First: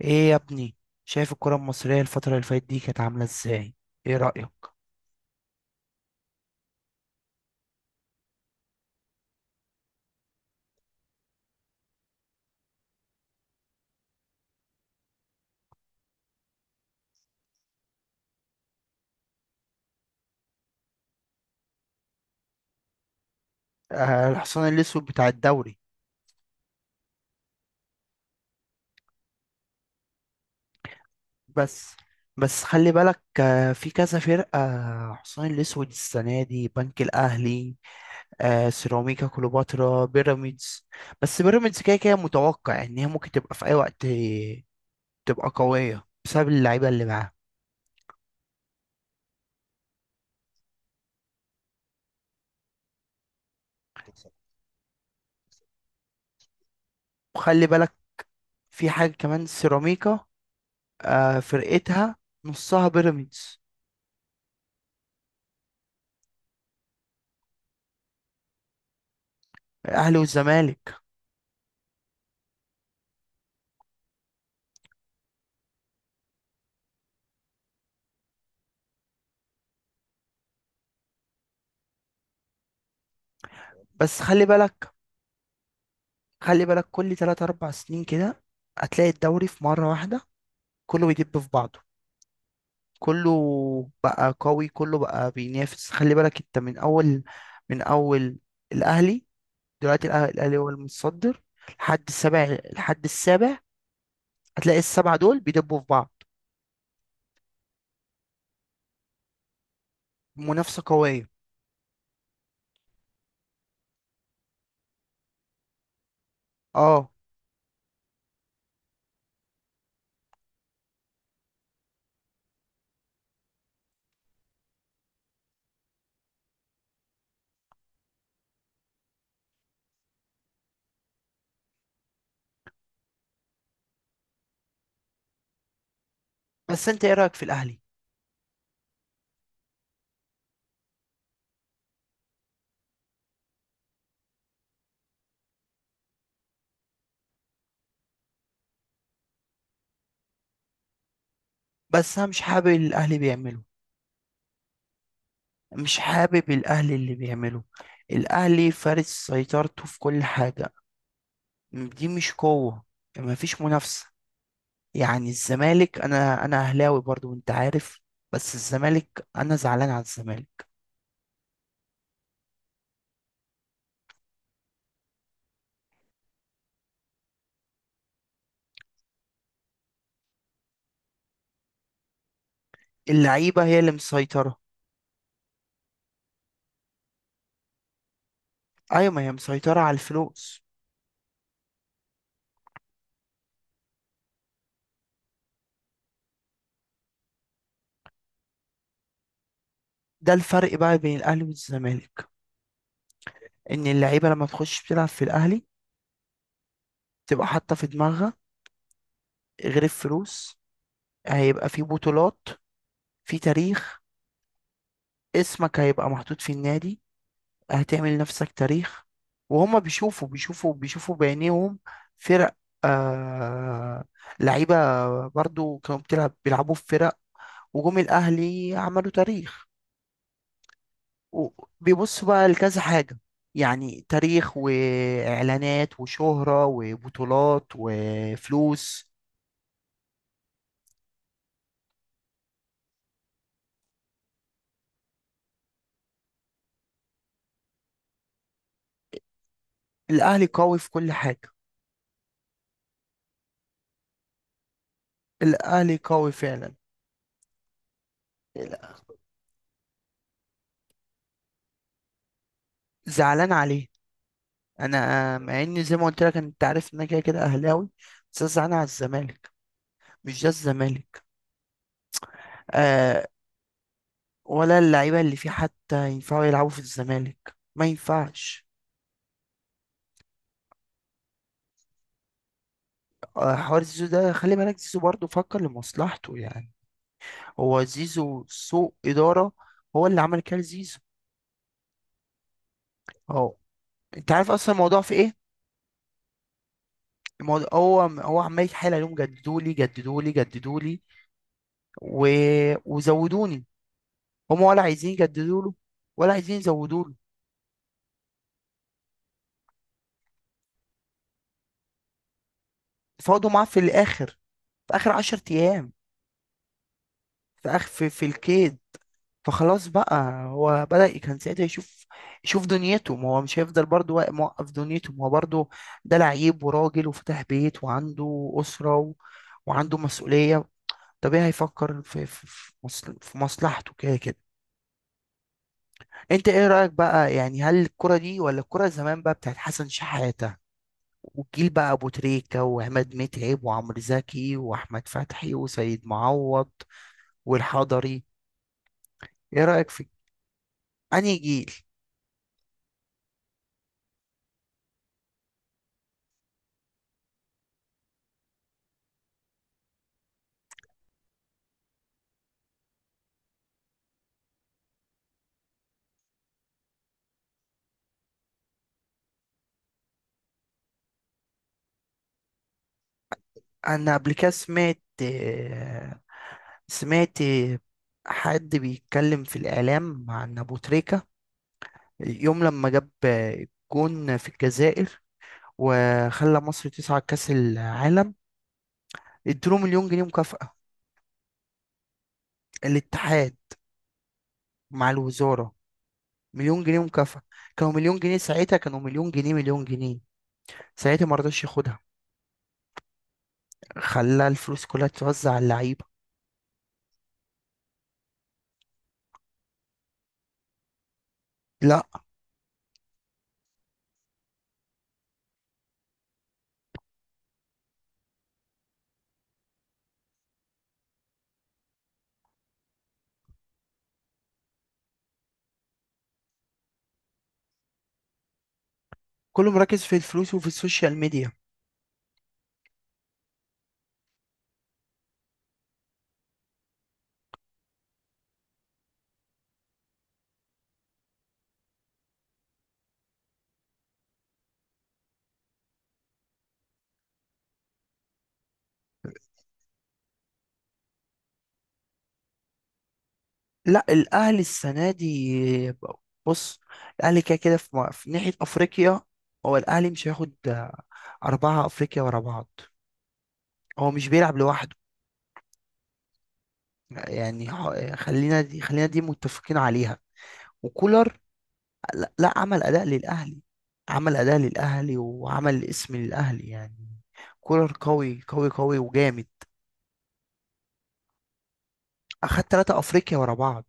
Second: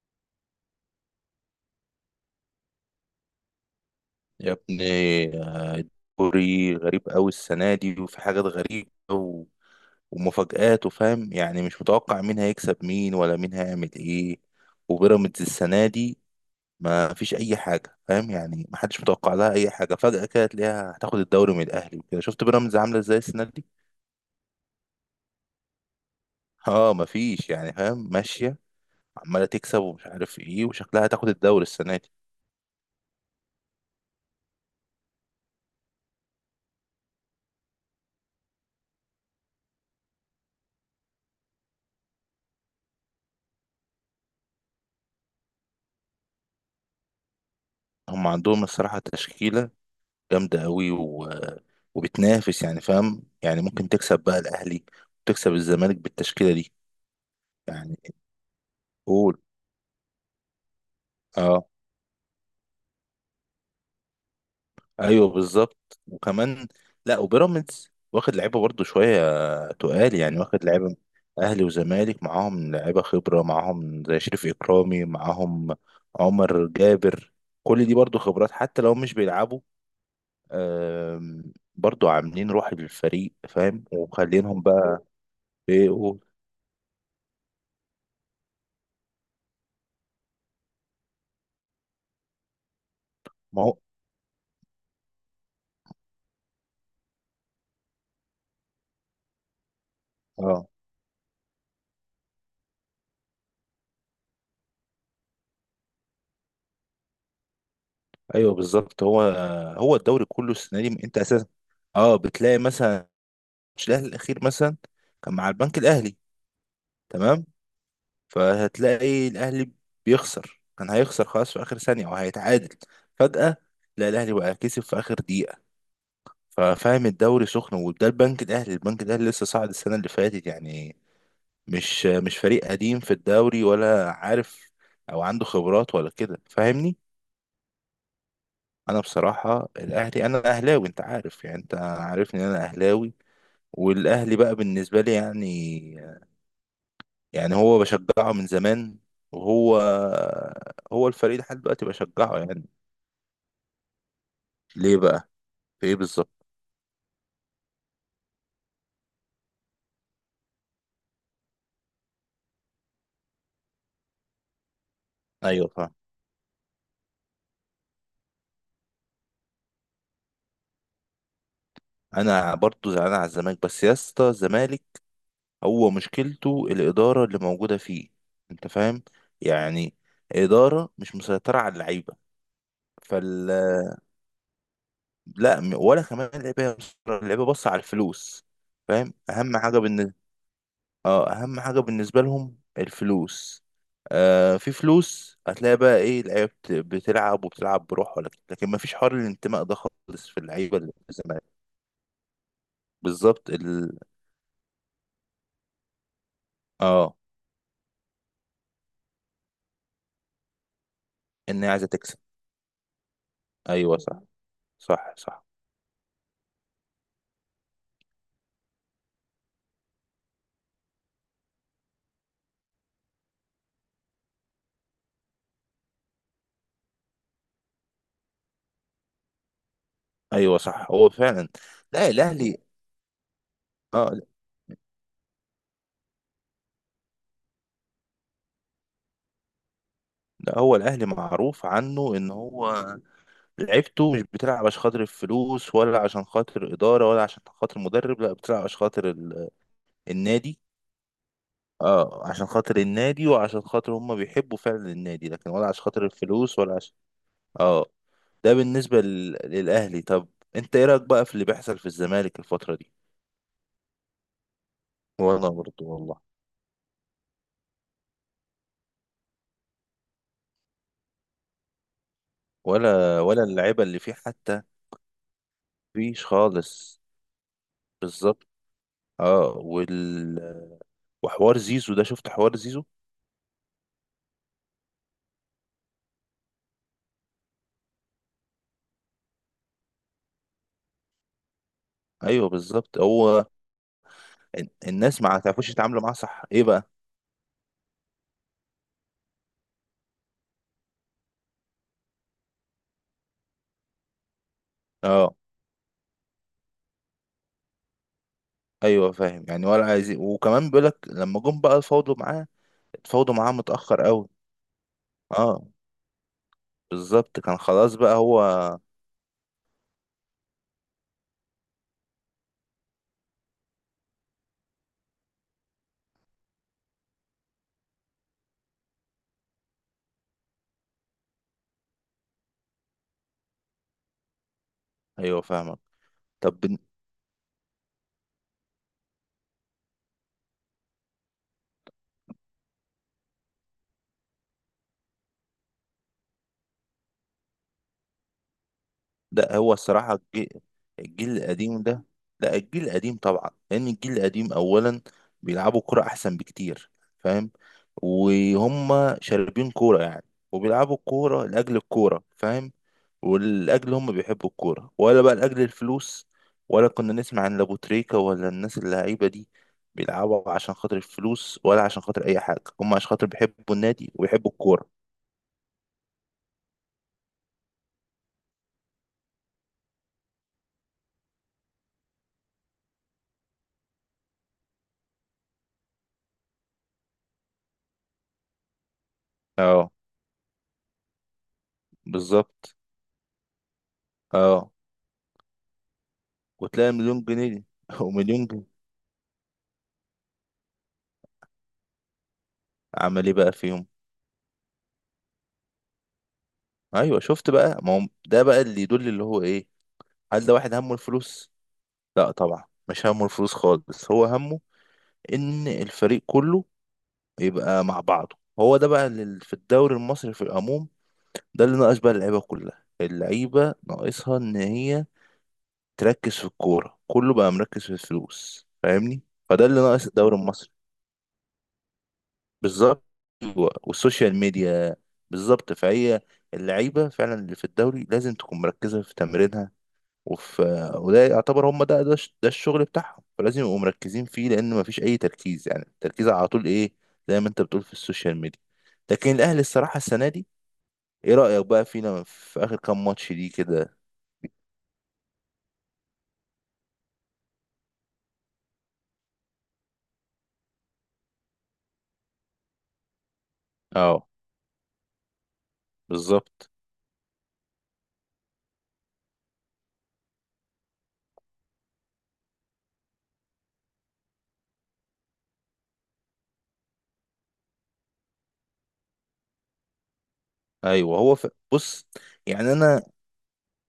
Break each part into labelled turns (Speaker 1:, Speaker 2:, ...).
Speaker 1: ايه يا ابني؟ شايف الكرة المصرية الفترة اللي فاتت دي كانت عاملة ازاي؟ ايه
Speaker 2: يا
Speaker 1: رأيك؟
Speaker 2: ابني، كوري غريب قوي السنة دي وفي حاجات غريبة ومفاجآت وفاهم يعني مش متوقع مين هيكسب مين ولا مين هيعمل ايه. وبيراميدز السنة دي ما فيش أي حاجة، فاهم؟ يعني ما حدش متوقع لها أي حاجة، فجأة كده تلاقيها هتاخد الدوري من الأهلي وكده. شفت بيراميدز عاملة ازاي السنة دي؟
Speaker 1: آه، الحصان الاسود بتاع الدوري.
Speaker 2: اه ما فيش يعني، فاهم؟ ماشية عمالة تكسب ومش عارف ايه وشكلها هتاخد الدوري
Speaker 1: بس
Speaker 2: السنة دي.
Speaker 1: بس خلي بالك، في كذا فرقة، حصان الاسود السنة دي بنك الاهلي، آه سيراميكا كليوباترا بيراميدز. بس بيراميدز كده كده متوقع ان هي ممكن تبقى في اي وقت، تبقى قوية بسبب اللعيبة اللي معاها.
Speaker 2: هم عندهم الصراحة تشكيلة جامدة قوي وبتنافس يعني، فاهم؟ يعني ممكن تكسب بقى الأهلي وتكسب الزمالك بالتشكيلة دي.
Speaker 1: وخلي بالك،
Speaker 2: يعني
Speaker 1: في حاجة
Speaker 2: قول،
Speaker 1: كمان سيراميكا،
Speaker 2: اه
Speaker 1: فرقتها نصها بيراميدز.
Speaker 2: ايوه بالظبط وكمان. لا، وبيراميدز واخد لعيبة برضه شوية تقال
Speaker 1: الاهلي
Speaker 2: يعني، واخد
Speaker 1: والزمالك.
Speaker 2: لعيبة. أهلي وزمالك معاهم لعيبة خبرة معاهم، زي شريف إكرامي معاهم، عمر جابر. كل دي برضه خبرات حتى لو مش بيلعبوا. برضه عاملين روح للفريق، فاهم؟
Speaker 1: بس خلي
Speaker 2: ومخلينهم
Speaker 1: بالك
Speaker 2: بقى. ايه؟ قول.
Speaker 1: خلي بالك كل 3 4 سنين كده هتلاقي الدوري في مرة واحدة كله بيدب في بعضه، كله
Speaker 2: ما هو
Speaker 1: بقى قوي، كله بقى بينافس. خلي بالك انت من اول. الاهلي دلوقتي الاهلي
Speaker 2: اه
Speaker 1: هو المتصدر، لحد السابع هتلاقي السبعة دول بيدبوا في بعض.
Speaker 2: ايوه بالظبط. هو هو الدوري كله السنه
Speaker 1: منافسة
Speaker 2: دي انت
Speaker 1: قوية.
Speaker 2: اساسا. اه بتلاقي مثلا ماتش الاهلي الاخير مثلا كان مع البنك الاهلي،
Speaker 1: اه،
Speaker 2: تمام؟ فهتلاقي الاهلي بيخسر، كان هيخسر خلاص في اخر ثانيه وهيتعادل. فجاه لا، الاهلي بقى كسب في اخر دقيقه. ففاهم، الدوري سخن. وده البنك الاهلي لسه صاعد السنه اللي فاتت يعني، مش فريق قديم في الدوري، ولا عارف او عنده خبرات ولا كده،
Speaker 1: بس
Speaker 2: فاهمني؟
Speaker 1: انت ايه رأيك في الاهلي؟
Speaker 2: انا بصراحه الاهلي، انا اهلاوي، انت عارف يعني، انت عارفني إن انا اهلاوي. والاهلي بقى بالنسبه لي يعني هو بشجعه من زمان، وهو هو الفريق لحد دلوقتي
Speaker 1: بس انا
Speaker 2: بشجعه
Speaker 1: مش
Speaker 2: يعني.
Speaker 1: حابب اللي الاهلي بيعمله،
Speaker 2: ليه بقى؟ في ايه
Speaker 1: مش
Speaker 2: بالظبط؟
Speaker 1: حابب الاهلي اللي بيعمله. الاهلي فارس سيطرته في كل حاجة، دي مش قوة، ما فيش منافسة. يعني
Speaker 2: ايوه فاهم.
Speaker 1: الزمالك، انا اهلاوي برضو وانت عارف، بس الزمالك انا زعلان على الزمالك.
Speaker 2: انا برضو زعلان على الزمالك بس، يا اسطى، الزمالك هو مشكلته الاداره اللي موجوده فيه، انت فاهم؟ يعني اداره مش مسيطره على اللعيبه. فال،
Speaker 1: اللعيبة هي اللي مسيطرة.
Speaker 2: لا، ولا كمان اللعيبه بص على الفلوس،
Speaker 1: ايوه،
Speaker 2: فاهم؟
Speaker 1: ما هي
Speaker 2: اهم حاجه
Speaker 1: مسيطرة على
Speaker 2: بالنسبه،
Speaker 1: الفلوس.
Speaker 2: اه اهم حاجه بالنسبه لهم الفلوس. آه في فلوس. هتلاقي بقى ايه؟ اللعيبه بتلعب وبتلعب بروح ولا كده. لكن ما فيش حوار الانتماء ده خالص
Speaker 1: ده
Speaker 2: في
Speaker 1: الفرق
Speaker 2: اللعيبه اللي
Speaker 1: بقى
Speaker 2: في
Speaker 1: بين
Speaker 2: الزمالك.
Speaker 1: الاهلي والزمالك،
Speaker 2: بالظبط
Speaker 1: ان اللعيبة لما تخش تلعب في الاهلي
Speaker 2: اه،
Speaker 1: تبقى حاطة في دماغها، غير الفلوس
Speaker 2: ان
Speaker 1: هيبقى
Speaker 2: هي
Speaker 1: في
Speaker 2: عايزه تكسب.
Speaker 1: بطولات، في
Speaker 2: ايوه،
Speaker 1: تاريخ،
Speaker 2: صح، صح، صح.
Speaker 1: اسمك هيبقى محطوط في النادي، هتعمل نفسك تاريخ. وهم بيشوفوا بيشوفوا بيشوفوا بعينيهم فرق، آه، لعيبة برضو كانوا بتلعب بيلعبوا في فرق، وجم الأهلي عملوا تاريخ.
Speaker 2: ايوه صح، هو فعلا. لا
Speaker 1: وبيبصوا بقى
Speaker 2: الاهلي،
Speaker 1: لكذا حاجة، يعني
Speaker 2: اه
Speaker 1: تاريخ وإعلانات وشهرة وبطولات وفلوس.
Speaker 2: لا، هو الاهلي معروف عنه ان هو لعبته مش بتلعب عشان خاطر الفلوس، ولا عشان خاطر إدارة، ولا عشان خاطر مدرب، لا بتلعب عشان خاطر
Speaker 1: الأهلي
Speaker 2: النادي.
Speaker 1: قوي في كل حاجة،
Speaker 2: اه عشان خاطر النادي، وعشان خاطر هم بيحبوا فعلا النادي، لكن ولا عشان
Speaker 1: الأهلي
Speaker 2: خاطر
Speaker 1: قوي
Speaker 2: الفلوس
Speaker 1: فعلا.
Speaker 2: ولا عشان. اه. ده بالنسبة للأهلي. طب انت ايه رأيك بقى في اللي بيحصل في الزمالك الفترة دي؟
Speaker 1: زعلان عليه، أنا
Speaker 2: ولا
Speaker 1: مع
Speaker 2: برضه
Speaker 1: إن زي ما
Speaker 2: والله.
Speaker 1: قلت لك، أنت عارف إن أنا كده كده أهلاوي، بس أنا زعلان على الزمالك، مش ده الزمالك.
Speaker 2: ولا
Speaker 1: آه،
Speaker 2: ولا اللعيبة اللي فيه حتى.
Speaker 1: ولا اللعيبة اللي فيه حتى
Speaker 2: مفيش
Speaker 1: ينفعوا يلعبوا في
Speaker 2: خالص.
Speaker 1: الزمالك، ما
Speaker 2: بالظبط.
Speaker 1: ينفعش.
Speaker 2: اه وال... وحوار زيزو ده، شفت حوار زيزو؟
Speaker 1: آه، حوار زيزو ده خلي بالك، زيزو برضه فكر لمصلحته يعني. هو زيزو سوء إدارة، هو اللي عمل كده زيزو.
Speaker 2: ايوه بالظبط، هو
Speaker 1: اهو، انت عارف اصلا الموضوع في
Speaker 2: الناس
Speaker 1: ايه؟
Speaker 2: ما تعرفوش يتعاملوا معاه، صح؟ ايه بقى؟
Speaker 1: الموضوع، هو عمال يتحايل عليهم، جددولي جددولي جددولي و... وزودوني، هم ولا عايزين
Speaker 2: اه
Speaker 1: يجددوا له، ولا عايزين يزودوا له.
Speaker 2: ايوه فاهم يعني، ولا عايزين. وكمان بيقولك لما جم بقى الفوضى معاه، اتفاوضوا
Speaker 1: فاضوا
Speaker 2: معاه
Speaker 1: معاه في
Speaker 2: متأخر
Speaker 1: الاخر،
Speaker 2: قوي.
Speaker 1: في اخر 10
Speaker 2: اه
Speaker 1: ايام،
Speaker 2: بالظبط، كان خلاص بقى
Speaker 1: في الكيس.
Speaker 2: هو.
Speaker 1: فخلاص بقى، هو بدأ كان ساعتها يشوف، يشوف دنيته، ما هو مش هيفضل برضه موقف دنيته، ما هو برضه ده لعيب وراجل وفتح بيت وعنده أسرة وعنده مسؤولية، طبيعي هيفكر في مصلحته كده كده.
Speaker 2: ايوه فاهمك.
Speaker 1: انت
Speaker 2: طب
Speaker 1: ايه رأيك بقى، يعني هل الكرة دي ولا الكرة زمان بقى بتاعت حسن شحاتة والجيل بقى ابو تريكة وعماد متعب وعمرو زكي واحمد فتحي وسيد معوض والحضري؟
Speaker 2: لا،
Speaker 1: ايه
Speaker 2: هو
Speaker 1: رأيك في
Speaker 2: الصراحة
Speaker 1: انهي
Speaker 2: الجيل
Speaker 1: جيل؟
Speaker 2: القديم ده. لا الجيل القديم طبعا، لان الجيل القديم اولا بيلعبوا كرة احسن بكتير، فاهم؟ وهم شاربين كورة يعني، وبيلعبوا الكورة لأجل الكورة، فاهم؟ والأجل هم بيحبوا الكورة، ولا بقى لأجل الفلوس، ولا كنا نسمع عن لابوتريكا. ولا الناس اللعيبة دي بيلعبوا عشان خاطر الفلوس ولا عشان خاطر أي حاجة، هم عشان خاطر بيحبوا النادي
Speaker 1: انا قبل كده
Speaker 2: ويحبوا الكورة.
Speaker 1: سمعت، سمعت حد بيتكلم في الاعلام عن ابو تريكة، يوم لما جاب جون في الجزائر وخلى مصر تصعد كاس العالم. ادوا
Speaker 2: اه
Speaker 1: مليون جنيه مكافأة
Speaker 2: بالظبط.
Speaker 1: الاتحاد
Speaker 2: اه
Speaker 1: مع الوزارة، مليون
Speaker 2: وتلاقي
Speaker 1: جنيه
Speaker 2: مليون
Speaker 1: مكافأة.
Speaker 2: جنيه دي
Speaker 1: كانوا مليون جنيه
Speaker 2: ومليون جنيه.
Speaker 1: ساعتها، كانوا مليون جنيه مليون جنيه ساعتها، ما رضاش ياخدها،
Speaker 2: عمل ايه بقى فيهم؟
Speaker 1: خلى الفلوس كلها توزع على اللعيبة.
Speaker 2: ايوه شفت بقى، ما هو ده بقى اللي يدل اللي هو ايه؟ هل ده واحد همه الفلوس؟
Speaker 1: لا،
Speaker 2: لا طبعا مش همه الفلوس خالص، هو همه ان الفريق كله يبقى مع بعضه. هو ده بقى اللي في الدوري المصري في العموم، ده اللي ناقص بقى. اللعيبه كلها، اللعيبه ناقصها ان هي تركز في الكوره، كله بقى مركز في الفلوس، فاهمني؟ فده
Speaker 1: كله
Speaker 2: اللي
Speaker 1: مركز
Speaker 2: ناقص
Speaker 1: في
Speaker 2: الدوري
Speaker 1: الفلوس وفي
Speaker 2: المصري.
Speaker 1: السوشيال ميديا.
Speaker 2: بالظبط. أيوة، والسوشيال ميديا. بالظبط، فهي اللعيبه فعلا اللي في الدوري لازم تكون مركزه في تمرينها وفي، وده يعتبر هم ده، ده الشغل بتاعهم، فلازم يبقوا مركزين فيه، لان مفيش اي تركيز يعني، التركيز على طول ايه؟ زي ما انت بتقول في السوشيال ميديا. لكن الاهلي الصراحه السنه دي، ايه رايك بقى فينا في اخر كام ماتش دي كده؟
Speaker 1: لا الاهلي السنه دي، بص، الاهلي كده كده في ناحيه افريقيا، هو الاهلي مش هياخد اربعه افريقيا ورا بعض، هو
Speaker 2: اه
Speaker 1: مش بيلعب لوحده.
Speaker 2: بالظبط.
Speaker 1: يعني خلينا دي متفقين عليها. وكولر، لا عمل اداء للاهلي، عمل اداء للاهلي وعمل اسم للاهلي يعني. كولر قوي قوي قوي وجامد،
Speaker 2: ايوه هو بص
Speaker 1: اخد
Speaker 2: يعني.
Speaker 1: ثلاثه
Speaker 2: انا
Speaker 1: افريقيا ورا بعض.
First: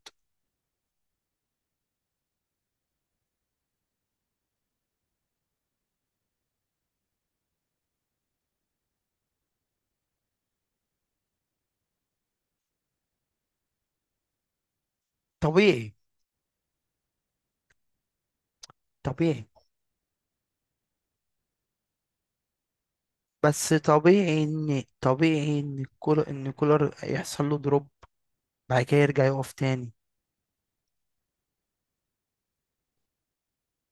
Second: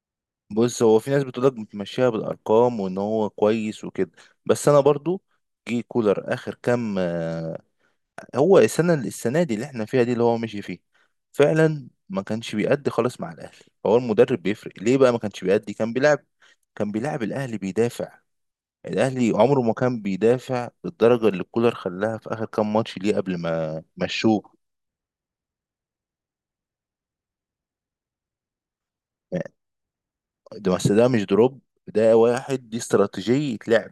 Speaker 2: بص، هو في ناس بتقول لك بتمشيها بالارقام وان هو كويس وكده، بس انا برضو جه كولر اخر كام. هو السنه دي اللي احنا فيها دي اللي هو مشي فيه فعلا ما كانش بيأدي خالص مع الاهلي. فهو المدرب بيفرق ليه بقى؟ ما كانش بيأدي، كان
Speaker 1: طبيعي.
Speaker 2: بيلعب كان بيلعب الاهلي بيدافع. الاهلي
Speaker 1: طبيعي
Speaker 2: عمره ما كان بيدافع بالدرجه اللي كولر خلاها في اخر كام ماتش ليه قبل
Speaker 1: بس
Speaker 2: ما
Speaker 1: طبيعي
Speaker 2: مشوه.
Speaker 1: ان طبيعي ان كولر ان كولر يحصل له دروب، بعد كده يرجع يقف تاني.
Speaker 2: ده بس ده مش دروب، ده واحد، دي استراتيجية لعب،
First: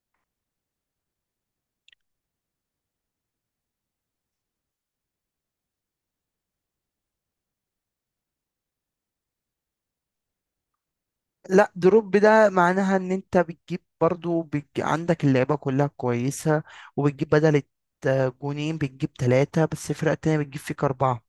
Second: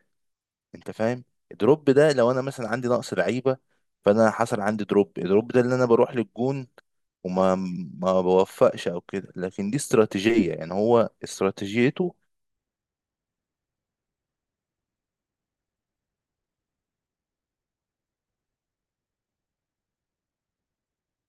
Speaker 2: انت فاهم؟ الدروب ده لو انا مثلا عندي نقص لعيبة، فانا حصل عندي دروب. الدروب ده اللي انا بروح للجون وما ما بوفقش او كده، لكن دي استراتيجية يعني، هو
Speaker 1: لا
Speaker 2: استراتيجيته.
Speaker 1: دروب ده معناها ان انت عندك اللعيبه كلها كويسه، وبتجيب بدل جونين، بتجيب ثلاثه بس الفرقه التانيه بتجيب فيك اربعه.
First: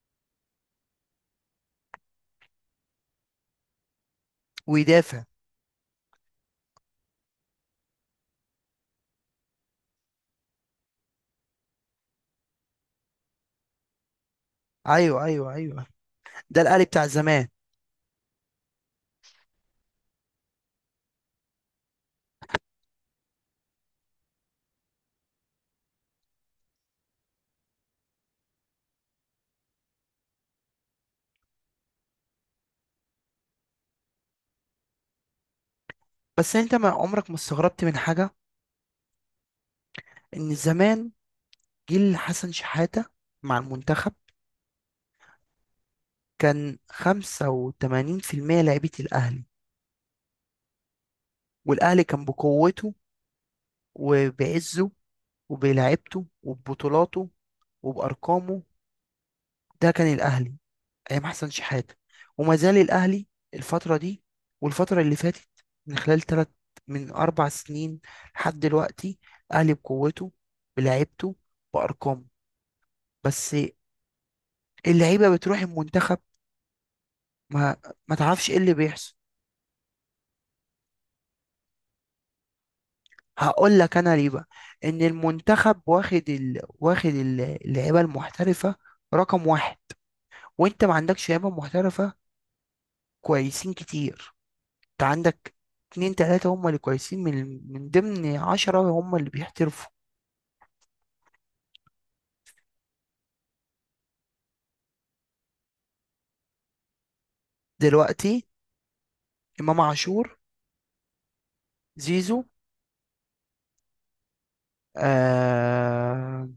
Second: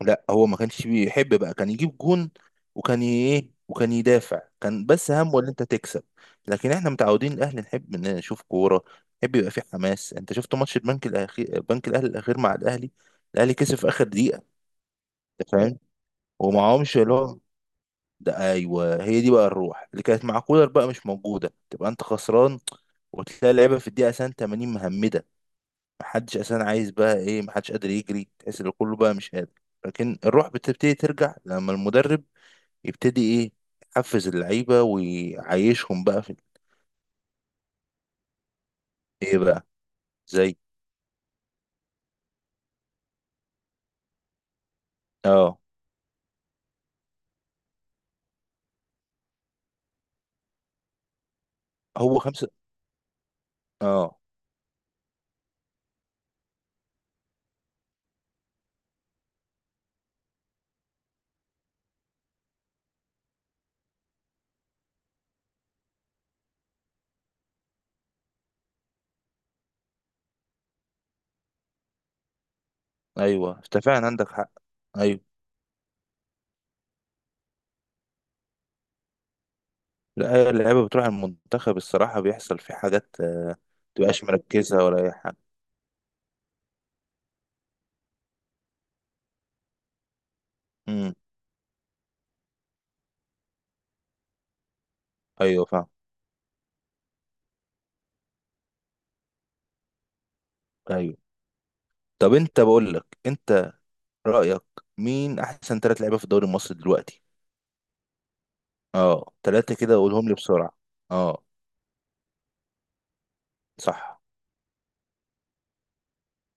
Speaker 2: لا هو ما كانش بيحب بقى كان يجيب جون، وكان ايه، وكان يدافع. كان بس
Speaker 1: ويدافع.
Speaker 2: همه ان انت تكسب. لكن احنا متعودين الاهلي نحب ان نشوف كورة، نحب يبقى فيه حماس. انت شفت ماتش البنك الاخير، بنك الاهلي الاخير مع الاهلي، الاهلي كسب في اخر دقيقة،
Speaker 1: ايوه
Speaker 2: انت
Speaker 1: ايوه
Speaker 2: فاهم؟
Speaker 1: ايوه، ده الاهلي
Speaker 2: ومعهمش
Speaker 1: بتاع
Speaker 2: اللي هو
Speaker 1: زمان.
Speaker 2: ده. ايوه، هي دي بقى الروح اللي كانت مع كولر بقى مش موجوده. تبقى انت خسران، وتلاقي اللعيبه في الدقيقه اساسا 80 مهمده. محدش اساسا عايز بقى ايه، محدش قادر يجري، تحس ان كله بقى مش قادر. لكن الروح بتبتدي ترجع لما المدرب يبتدي ايه، يحفز اللعيبه ويعيشهم بقى في
Speaker 1: بس انت ما عمرك ما استغربت من حاجه،
Speaker 2: ايه بقى،
Speaker 1: ان
Speaker 2: زي
Speaker 1: زمان جيل حسن شحاته مع المنتخب
Speaker 2: اه
Speaker 1: كان 85% لعيبه الاهلي، والاهلي
Speaker 2: هو
Speaker 1: كان
Speaker 2: خمسه.
Speaker 1: بقوته
Speaker 2: اه
Speaker 1: وبعزه وبلعبته وببطولاته وبأرقامه، ده كان الاهلي ايام حسن شحاتة. وما زال الاهلي الفتره دي والفتره اللي فاتت من خلال ثلاث، من اربع سنين لحد دلوقتي، الاهلي بقوته بلعيبته بارقامه. بس
Speaker 2: ايوه انت فعلا عندك حق. أيوة.
Speaker 1: اللعيبه بتروح المنتخب، ما ما تعرفش ايه اللي بيحصل.
Speaker 2: لا، اللعيبة بتروح المنتخب الصراحة، بيحصل في حاجات
Speaker 1: هقول لك انا
Speaker 2: متبقاش
Speaker 1: ليه بقى،
Speaker 2: مركزة
Speaker 1: ان
Speaker 2: ولا أي حاجة.
Speaker 1: المنتخب واخد اللعيبه المحترفه رقم واحد، وانت ما
Speaker 2: امم
Speaker 1: عندكش لعيبه محترفه كويسين كتير، انت عندك
Speaker 2: أيوه فاهم.
Speaker 1: اتنين تلاتة هم اللي كويسين من ضمن عشرة هم اللي بيحترفوا.
Speaker 2: أيوه. طب أنت، بقول لك، أنت رأيك مين أحسن ثلاث لعيبة في الدوري المصري دلوقتي؟
Speaker 1: دلوقتي
Speaker 2: أه، ثلاثة
Speaker 1: إمام
Speaker 2: كده، قولهم لي
Speaker 1: عاشور،
Speaker 2: بسرعة. أه.
Speaker 1: زيزو،
Speaker 2: صح.
Speaker 1: آه.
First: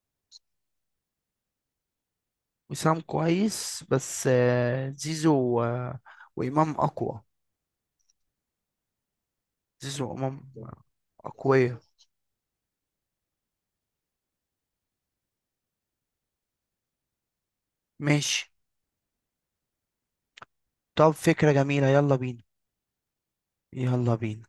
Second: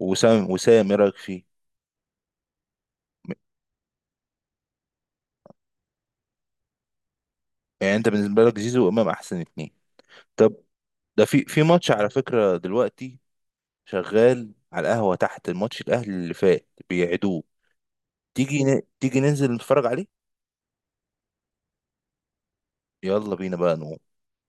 Speaker 2: وسام، وسام إيه رأيك فيه؟
Speaker 1: وسام
Speaker 2: م-
Speaker 1: كويس، بس آه زيزو، آه، وإمام أقوى.
Speaker 2: يعني أنت بالنسبة لك زيزو وإمام أحسن اتنين.
Speaker 1: زيزو وإمام
Speaker 2: طب ده في
Speaker 1: أقوياء.
Speaker 2: ماتش على فكرة دلوقتي شغال على القهوة تحت. الماتش الأهلي اللي فات بيعيدوه،
Speaker 1: ماشي،
Speaker 2: تيجي ننزل نتفرج عليه؟
Speaker 1: طب فكرة جميلة، يلا بينا،
Speaker 2: يلا بينا بقى نقوم.
Speaker 1: يلا بينا.